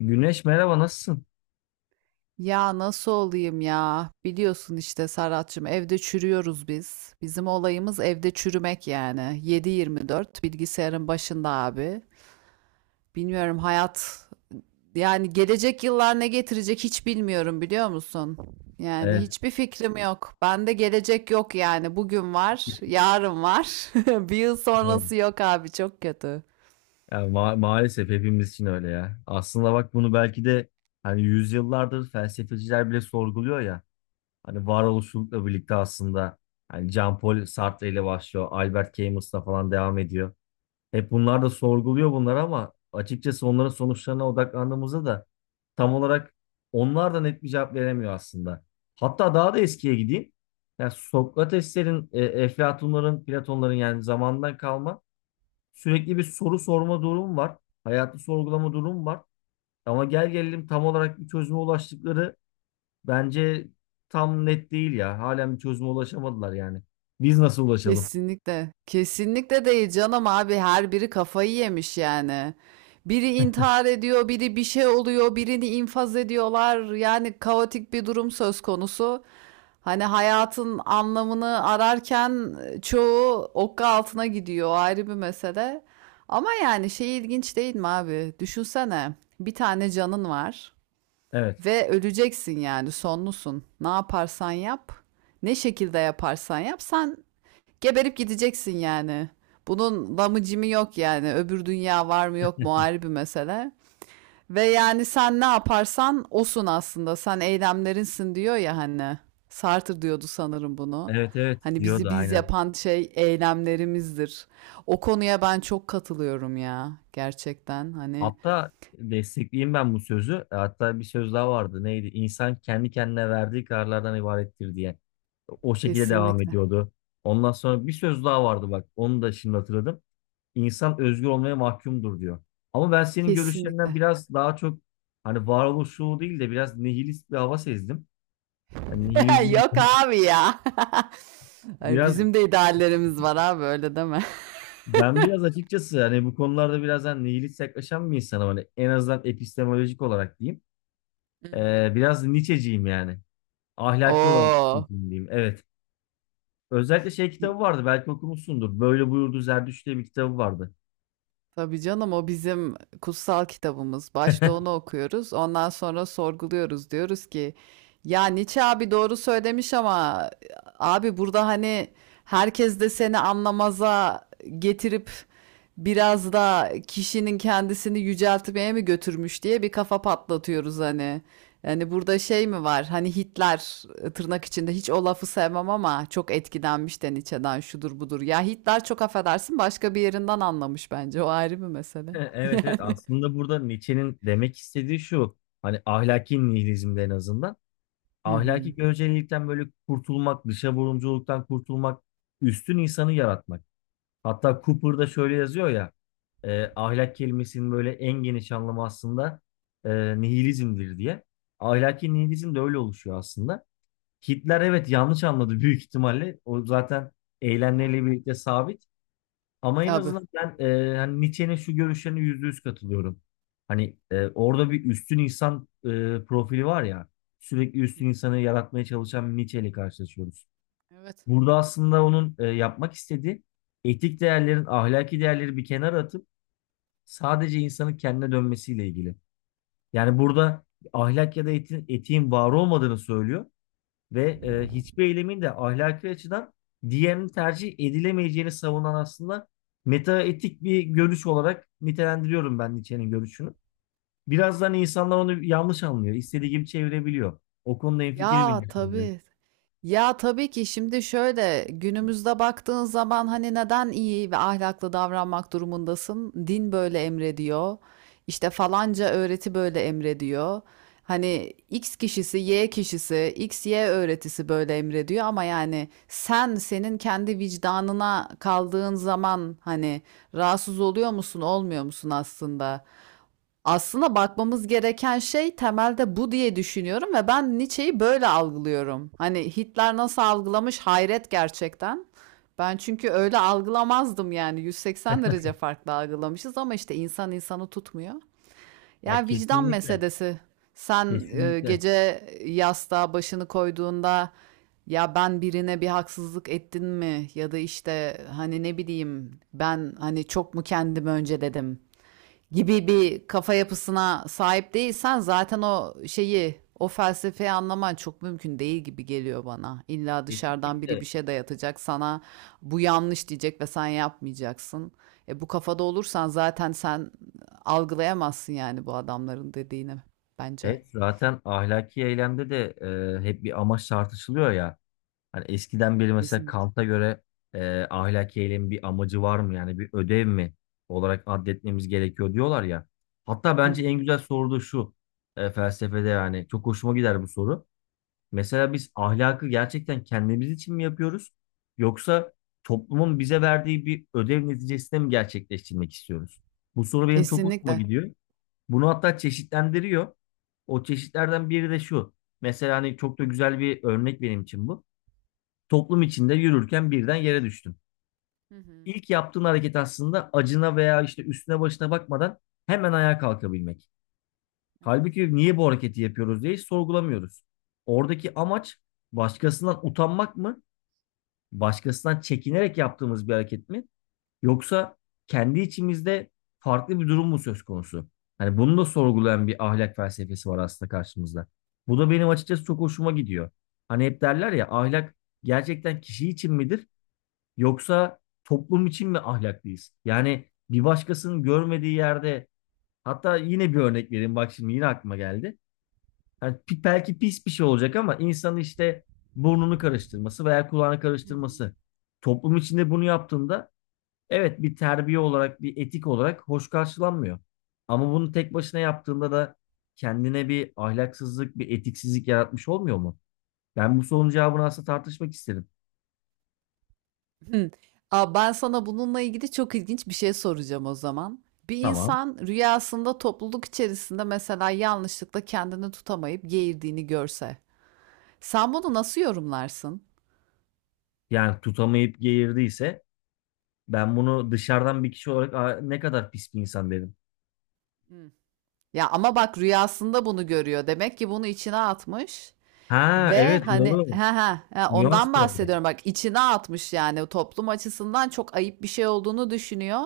Güneş, merhaba, nasılsın? Ya nasıl olayım ya? Biliyorsun işte Serhat'cığım evde çürüyoruz biz. Bizim olayımız evde çürümek yani. 7/24 bilgisayarın başında abi. Bilmiyorum hayat yani gelecek yıllar ne getirecek hiç bilmiyorum biliyor musun? Yani Evet. hiçbir fikrim yok. Bende gelecek yok yani. Bugün var, yarın var. Bir yıl Hayır. Aynen. sonrası yok abi çok kötü. Ya maalesef hepimiz için öyle ya. Aslında bak, bunu belki de hani yüzyıllardır felsefeciler bile sorguluyor ya. Hani varoluşçulukla birlikte aslında hani Jean-Paul Sartre ile başlıyor. Albert Camus'la falan devam ediyor. Hep bunlar da sorguluyor bunlar, ama açıkçası onların sonuçlarına odaklandığımızda da tam olarak onlar da net bir cevap veremiyor aslında. Hatta daha da eskiye gideyim. Yani Sokrateslerin, Eflatunların, Platonların, yani zamandan kalma sürekli bir soru sorma durum var. Hayatı sorgulama durum var. Ama gel gelelim, tam olarak bir çözüme ulaştıkları, bence tam net değil ya. Halen bir çözüme ulaşamadılar yani. Biz nasıl ulaşalım? Kesinlikle. Kesinlikle değil canım abi. Her biri kafayı yemiş yani. Biri intihar ediyor, biri bir şey oluyor, birini infaz ediyorlar. Yani kaotik bir durum söz konusu. Hani hayatın anlamını ararken çoğu okka altına gidiyor. O ayrı bir mesele. Ama yani şey ilginç değil mi abi? Düşünsene. Bir tane canın var Evet. ve öleceksin yani sonlusun. Ne yaparsan yap, ne şekilde yaparsan yap sen geberip gideceksin yani. Bunun lamı cimi yok yani. Öbür dünya var mı yok mu ayrı bir mesele. Ve yani sen ne yaparsan osun aslında. Sen eylemlerinsin diyor ya hani. Sartre diyordu sanırım bunu. Evet, evet, Hani bizi diyordu, biz aynen. yapan şey eylemlerimizdir. O konuya ben çok katılıyorum ya. Gerçekten hani Hatta destekleyeyim ben bu sözü. Hatta bir söz daha vardı. Neydi? İnsan kendi kendine verdiği kararlardan ibarettir diye. O şekilde devam kesinlikle. ediyordu. Ondan sonra bir söz daha vardı bak. Onu da şimdi hatırladım. İnsan özgür olmaya mahkumdur diyor. Ama ben senin görüşlerinden Kesinlikle. biraz daha çok hani varoluşçu değil de biraz nihilist bir hava sezdim. Yani nihilizm Yok abi ya. Ay, biraz, bizim de ideallerimiz var abi öyle deme. ben biraz açıkçası hani bu konularda biraz hani nihilist yaklaşan bir insanım. Hani en azından epistemolojik olarak diyeyim. Hı hı. Biraz Nietzsche'ciyim yani. Ahlaki olarak Oo. Nietzsche'ciyim diyeyim. Evet. Özellikle şey kitabı vardı, belki okumuşsundur. Böyle Buyurdu Zerdüşt diye bir kitabı vardı. Tabii canım o bizim kutsal kitabımız. Başta onu okuyoruz. Ondan sonra sorguluyoruz. Diyoruz ki ya Nietzsche abi doğru söylemiş ama abi burada hani herkes de seni anlamaza getirip biraz da kişinin kendisini yüceltmeye mi götürmüş diye bir kafa patlatıyoruz hani. Yani burada şey mi var? Hani Hitler tırnak içinde hiç o lafı sevmem ama çok etkilenmiş de Nietzsche'den şudur budur. Ya Hitler çok affedersin başka bir yerinden anlamış bence. O ayrı bir mesele. Evet, evet, Yani. aslında burada Nietzsche'nin demek istediği şu. Hani ahlaki nihilizmde en azından Hı hı. ahlaki görecelilikten böyle kurtulmak, dışa vurumculuktan kurtulmak, üstün insanı yaratmak. Hatta Cooper'da şöyle yazıyor ya, ahlak kelimesinin böyle en geniş anlamı aslında nihilizmdir diye. Ahlaki nihilizm de öyle oluşuyor aslında. Hitler evet yanlış anladı büyük ihtimalle. O zaten Ya. eylemleriyle birlikte sabit. Ama en Tabii. azından ben hani Nietzsche'nin şu görüşlerine %100 katılıyorum. Hani orada bir üstün insan profili var ya, sürekli Hı üstün hı. insanı yaratmaya çalışan bir Nietzsche ile karşılaşıyoruz. Evet. Burada aslında onun yapmak istediği etik değerlerin, ahlaki değerleri bir kenara atıp sadece insanın kendine dönmesiyle ilgili. Yani burada ahlak ya da etin, etiğin var olmadığını söylüyor ve hiçbir eylemin de ahlaki açıdan diğerinin tercih edilemeyeceğini savunan aslında metaetik bir görüş olarak nitelendiriyorum ben Nietzsche'nin görüşünü. Birazdan insanlar onu yanlış anlıyor, istediği gibi çevirebiliyor. O konuda hemfikirim yine. Ya tabii. Ya tabii ki şimdi şöyle günümüzde baktığın zaman hani neden iyi ve ahlaklı davranmak durumundasın? Din böyle emrediyor. İşte falanca öğreti böyle emrediyor. Hani X kişisi, Y kişisi, X, Y öğretisi böyle emrediyor ama yani sen senin kendi vicdanına kaldığın zaman hani rahatsız oluyor musun, olmuyor musun aslında? Aslında bakmamız gereken şey temelde bu diye düşünüyorum ve ben Nietzsche'yi böyle algılıyorum. Hani Hitler nasıl algılamış hayret gerçekten. Ben çünkü öyle algılamazdım yani 180 derece farklı algılamışız ama işte insan insanı tutmuyor. Ya Ya vicdan kesinlikle, meselesi. Sen kesinlikle, gece yastığa başını koyduğunda ya ben birine bir haksızlık ettin mi? Ya da işte hani ne bileyim ben hani çok mu kendimi önce dedim, gibi bir kafa yapısına sahip değilsen zaten o şeyi, o felsefeyi anlaman çok mümkün değil gibi geliyor bana. İlla dışarıdan biri bir kesinlikle. şey dayatacak sana bu yanlış diyecek ve sen yapmayacaksın. E bu kafada olursan zaten sen algılayamazsın yani bu adamların dediğini bence. Evet, zaten ahlaki eylemde de hep bir amaç tartışılıyor ya. Hani eskiden beri mesela Kesinlikle. Kant'a göre ahlaki eylemin bir amacı var mı? Yani bir ödev mi olarak addetmemiz gerekiyor diyorlar ya. Hatta Hı bence en hı. güzel soru da şu, felsefede, yani çok hoşuma gider bu soru. Mesela biz ahlakı gerçekten kendimiz için mi yapıyoruz? Yoksa toplumun bize verdiği bir ödev neticesinde mi gerçekleştirmek istiyoruz? Bu soru benim çok hoşuma Kesinlikle. gidiyor. Bunu hatta çeşitlendiriyor. O çeşitlerden biri de şu. Mesela hani çok da güzel bir örnek benim için bu. Toplum içinde yürürken birden yere düştüm. Hı hı. İlk yaptığın hareket aslında acına veya işte üstüne başına bakmadan hemen ayağa kalkabilmek. Evet. Halbuki niye bu hareketi yapıyoruz diye hiç sorgulamıyoruz. Oradaki amaç başkasından utanmak mı? Başkasından çekinerek yaptığımız bir hareket mi? Yoksa kendi içimizde farklı bir durum mu söz konusu? Hani bunu da sorgulayan bir ahlak felsefesi var aslında karşımızda. Bu da benim açıkçası çok hoşuma gidiyor. Hani hep derler ya, ahlak gerçekten kişi için midir? Yoksa toplum için mi ahlaklıyız? Yani bir başkasının görmediği yerde, hatta yine bir örnek vereyim bak, şimdi yine aklıma geldi. Yani belki pis bir şey olacak ama insanın işte burnunu karıştırması veya kulağını Hı hı. karıştırması. Toplum içinde bunu yaptığında evet bir terbiye olarak, bir etik olarak hoş karşılanmıyor. Ama bunu tek başına yaptığında da kendine bir ahlaksızlık, bir etiksizlik yaratmış olmuyor mu? Ben bu sorunun cevabını aslında tartışmak isterim. Hı. Aa, ben sana bununla ilgili çok ilginç bir şey soracağım o zaman. Bir Tamam. insan rüyasında topluluk içerisinde mesela yanlışlıkla kendini tutamayıp geğirdiğini görse, sen bunu nasıl yorumlarsın? Yani tutamayıp geğirdiyse ben bunu dışarıdan bir kişi olarak, "Aa, ne kadar pis bir insan," dedim. Hı. Ya ama bak rüyasında bunu görüyor. Demek ki bunu içine atmış. Ha, Ve evet, hani doğru. ha ha ha, Nüans ondan var orada. bahsediyorum bak içine atmış yani o toplum açısından çok ayıp bir şey olduğunu düşünüyor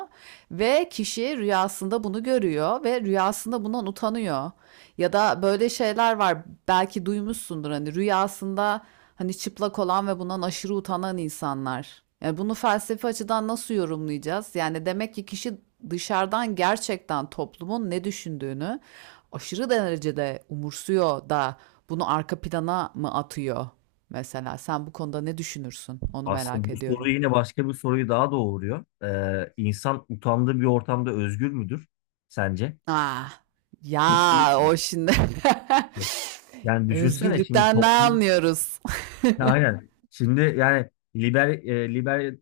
ve kişi rüyasında bunu görüyor ve rüyasında bundan utanıyor. Ya da böyle şeyler var belki duymuşsundur hani rüyasında hani çıplak olan ve bundan aşırı utanan insanlar. Yani bunu felsefi açıdan nasıl yorumlayacağız? Yani demek ki kişi dışarıdan gerçekten toplumun ne düşündüğünü aşırı derecede umursuyor da bunu arka plana mı atıyor mesela? Sen bu konuda ne düşünürsün? Onu merak Aslında bu soru ediyorum. yine başka bir soruyu daha doğuruyor. İnsan utandığı bir ortamda özgür müdür sence? Ah, ya Kesinlikle. o şimdi Yani düşünsene, şimdi özgürlükten ne toplum, anlıyoruz? aynen. Şimdi yani liber,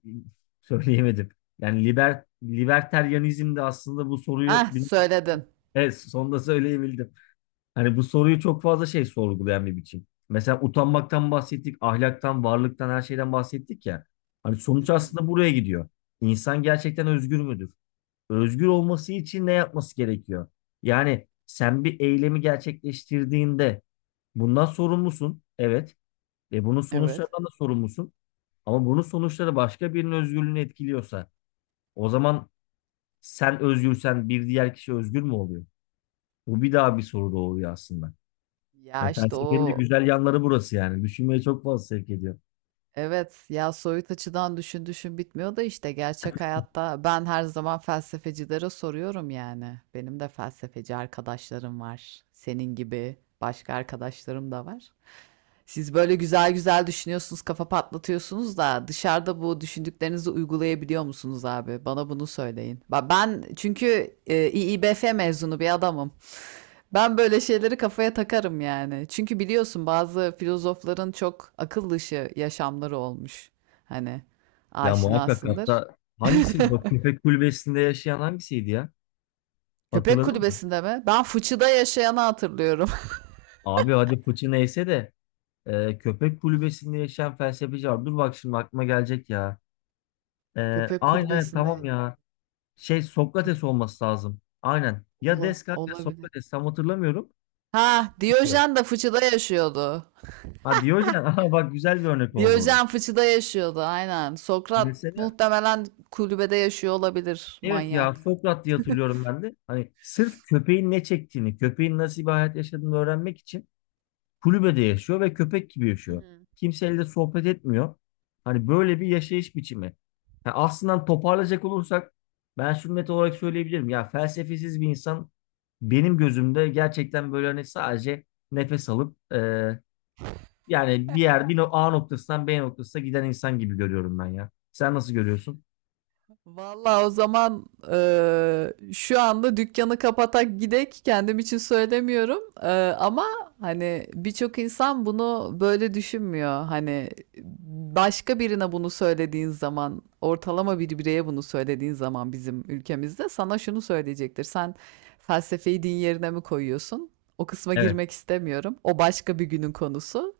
söyleyemedim. Yani liberteryanizm de aslında bu soruyu, Ah, söyledin. evet, sonunda söyleyebildim. Hani bu soruyu çok fazla şey sorgulayan bir biçim. Mesela utanmaktan bahsettik, ahlaktan, varlıktan, her şeyden bahsettik ya. Hani Hı sonuç hı. aslında buraya gidiyor. İnsan gerçekten özgür müdür? Özgür olması için ne yapması gerekiyor? Yani sen bir eylemi gerçekleştirdiğinde bundan sorumlusun. Evet. Ve bunun Evet. sonuçlarından da sorumlusun. Ama bunun sonuçları başka birinin özgürlüğünü etkiliyorsa, o zaman sen özgürsen bir diğer kişi özgür mü oluyor? Bu bir daha bir soru doğuruyor aslında. Ya, Ya işte felsefenin de o güzel yanları burası yani. Düşünmeye çok fazla sevk ediyor. evet ya soyut açıdan düşün düşün bitmiyor da işte gerçek hayatta ben her zaman felsefecilere soruyorum yani. Benim de felsefeci arkadaşlarım var. Senin gibi başka arkadaşlarım da var. Siz böyle güzel güzel düşünüyorsunuz, kafa patlatıyorsunuz da dışarıda bu düşündüklerinizi uygulayabiliyor musunuz abi? Bana bunu söyleyin. Ben çünkü İİBF mezunu bir adamım. Ben böyle şeyleri kafaya takarım yani. Çünkü biliyorsun bazı filozofların çok akıl dışı yaşamları olmuş. Hani Ya muhakkak, aşinasındır. hatta hangisiydi? Bak, köpek kulübesinde yaşayan hangisiydi ya? Köpek Hatırladın mı? kulübesinde mi? Ben fıçıda yaşayanı hatırlıyorum. Abi hadi fıçı neyse de köpek kulübesinde yaşayan felsefeci var. Dur bak, şimdi aklıma gelecek ya. E, Köpek aynen, evet, tamam kulübesinde. ya. Şey, Sokrates Köpek olması lazım. Aynen. Ya Descartes ya Olabilir. Sokrates, tam hatırlamıyorum. Şey Ha, diyor. Diyojen de fıçıda yaşıyordu. Ha, Diyojen. Aha bak, güzel bir örnek oldu o da. Diyojen fıçıda yaşıyordu aynen. Sokrat Mesela muhtemelen kulübede yaşıyor olabilir evet, ya manyak. Sokrat diye hatırlıyorum ben de. Hani sırf köpeğin ne çektiğini, köpeğin nasıl bir hayat yaşadığını öğrenmek için kulübede yaşıyor ve köpek gibi Hı yaşıyor. hı. Kimseyle de sohbet etmiyor. Hani böyle bir yaşayış biçimi. Ha, aslında hani toparlayacak olursak ben şunu net olarak söyleyebilirim. Ya felsefesiz bir insan benim gözümde gerçekten böyle hani sadece nefes alıp yani bir yer bir no- A noktasından B noktasına giden insan gibi görüyorum ben ya. Sen nasıl görüyorsun? Vallahi o zaman şu anda dükkanı kapatak gidek kendim için söylemiyorum. Ama hani birçok insan bunu böyle düşünmüyor hani başka birine bunu söylediğin zaman ortalama bir bireye bunu söylediğin zaman bizim ülkemizde sana şunu söyleyecektir: sen felsefeyi din yerine mi koyuyorsun? O kısma Evet. girmek istemiyorum, o başka bir günün konusu.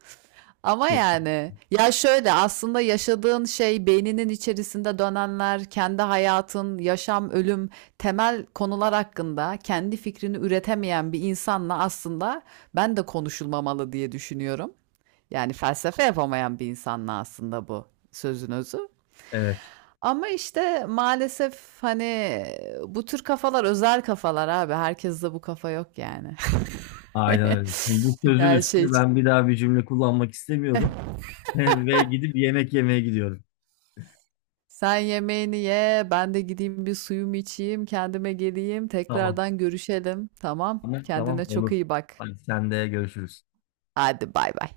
Ama yani ya şöyle aslında yaşadığın şey beyninin içerisinde dönenler, kendi hayatın, yaşam, ölüm, temel konular hakkında kendi fikrini üretemeyen bir insanla aslında ben de konuşulmamalı diye düşünüyorum. Yani felsefe yapamayan bir insanla aslında bu sözün özü. Evet. Ama işte maalesef hani bu tür kafalar özel kafalar abi. Herkes de bu kafa yok yani. Aynen öyle. Şimdi bu sözün Her şey. üstüne ben bir daha bir cümle kullanmak istemiyorum. Ve gidip yemek yemeye gidiyorum. Sen yemeğini ye, ben de gideyim bir suyumu içeyim, kendime geleyim, Tamam. tekrardan görüşelim. Tamam? Tamam, tamam, Kendine çok olur. iyi bak. Hadi, sen de görüşürüz. Hadi bay bay.